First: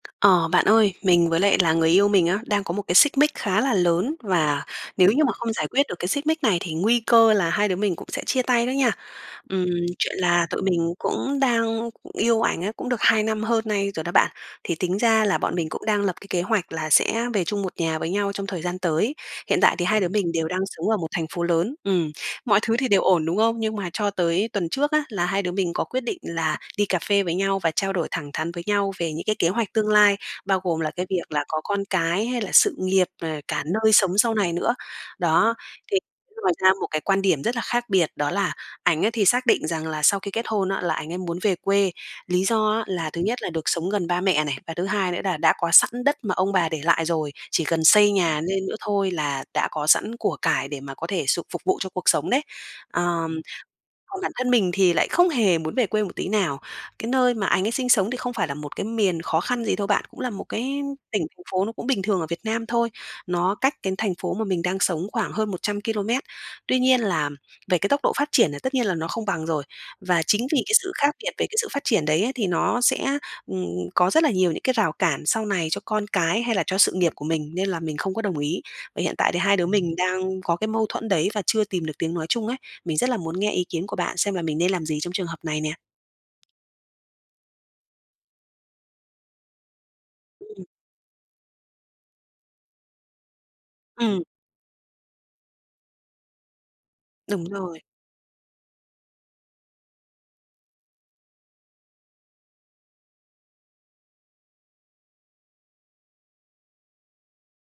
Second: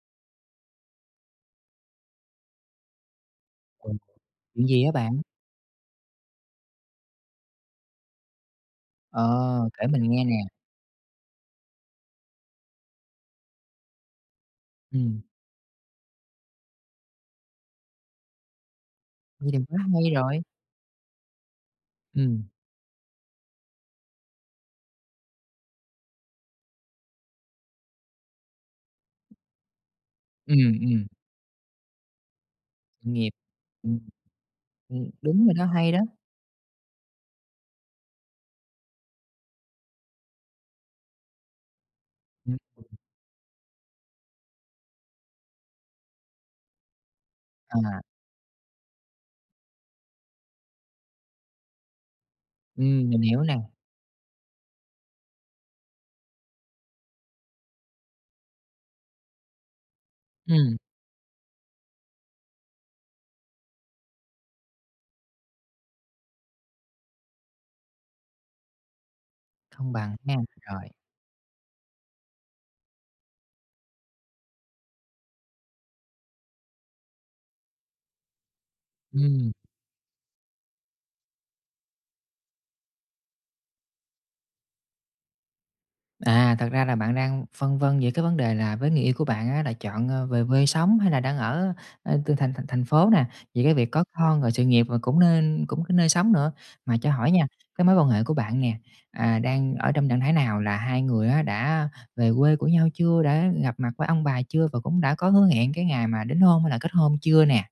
Ờ, bạn ơi, mình với lại là người yêu mình á, đang có một cái xích mích khá là [unintelligible] lớn và chuyện gì á nếu bạn? như mà không giải quyết được cái xích mích này thì nguy cơ là hai đứa mình cũng sẽ chia tay đó nha. Ừm, Ờ, kể mình chuyện nghe nè. là tụi mình cũng đang cũng yêu ảnh ấy, cũng được 2 năm hơn nay rồi đó bạn, thì tính Ừm. ra là bọn mình cũng đang lập cái kế hoạch là sẽ về chung một nhà với nhau trong thời gian tới. Vậy thì Hiện tại quá thì hai đứa hay mình rồi! đều đang sống ở một thành phố lớn. Ừm, Ừm. mọi thứ thì đều ổn, đúng không? Nhưng mà cho tới tuần trước á, là hai đứa mình có quyết định là đi cà phê với nhau và trao đổi thẳng thắn với nhau về những cái kế hoạch tương lai, bao Ừm, gồm là ừm. cái việc là có con cái hay là sự nghiệp, ờ, Nghiệp. cả nơi Ừm. sống sau này nữa. Ừm, đúng rồi Đó, đó, hay thì đó. cũng lòi ra một cái quan điểm rất là khác biệt đó là ảnh á thì xác định rằng là sau khi kết hôn á là ảnh ấy muốn về quê. Lý Ừm. do á [unintelligible] là thứ nhất là được sống gần ba mẹ này, và thứ hai nữa là đã có sẵn đất mà ông bà để lại rồi, chỉ cần À. xây nhà nên nữa thôi là đã có sẵn của cải để mà có thể sục phục vụ cho cuộc sống đấy. Ừm, mình Ờm, hiểu nè. còn bản thân mình thì lại không hề muốn về quê một tí nào. Cái nơi mà ảnh ấy sinh sống thì không phải là một cái miền khó khăn gì đâu bạn, cũng là một cái Ừm. tỉnh thành phố nó cũng bình thường ở Việt Nam thôi. Nó cách cái thành phố mà mình đang sống khoảng hơn 100 ki-lô-mét, tuy nhiên làm về cái tốc độ phát triển là tất nhiên là nó không bằng rồi Không bằng và ha. chính vì cái Rồi. sự khác biệt về cái sự phát triển đấy ấy thì nó sẽ, ừm, có rất là nhiều những cái rào cản sau này cho con cái, hay là cho sự nghiệp của mình nên là mình không có đồng ý. Và hiện tại thì Ừm. hai đứa mình đang có cái mâu thuẫn đấy và chưa tìm được tiếng nói chung ấy. Mình rất là muốn nghe ý kiến của bạn xem là mình nên làm gì trong trường hợp này nè. À, thật ra là bạn đang phân vân về cái vấn đề là với người yêu của bạn á là chọn, ơ, về Ừm quê sống hay là đang ở, ờ, từ thành thành thành phố nè, về cái việc có Ừm. con, rồi sự nghiệp rồi cũng nên cũng nơi sống nữa. Mà cho hỏi Đúng nha, rồi. cái mối quan hệ của bạn nè, à, đang ở trong trạng thái nào là hai người á đã về quê của nhau chưa, đã gặp mặt với ông bà chưa và cũng đã có hứa hẹn cái ngày mà đính hôn hay là kết hôn chưa nè?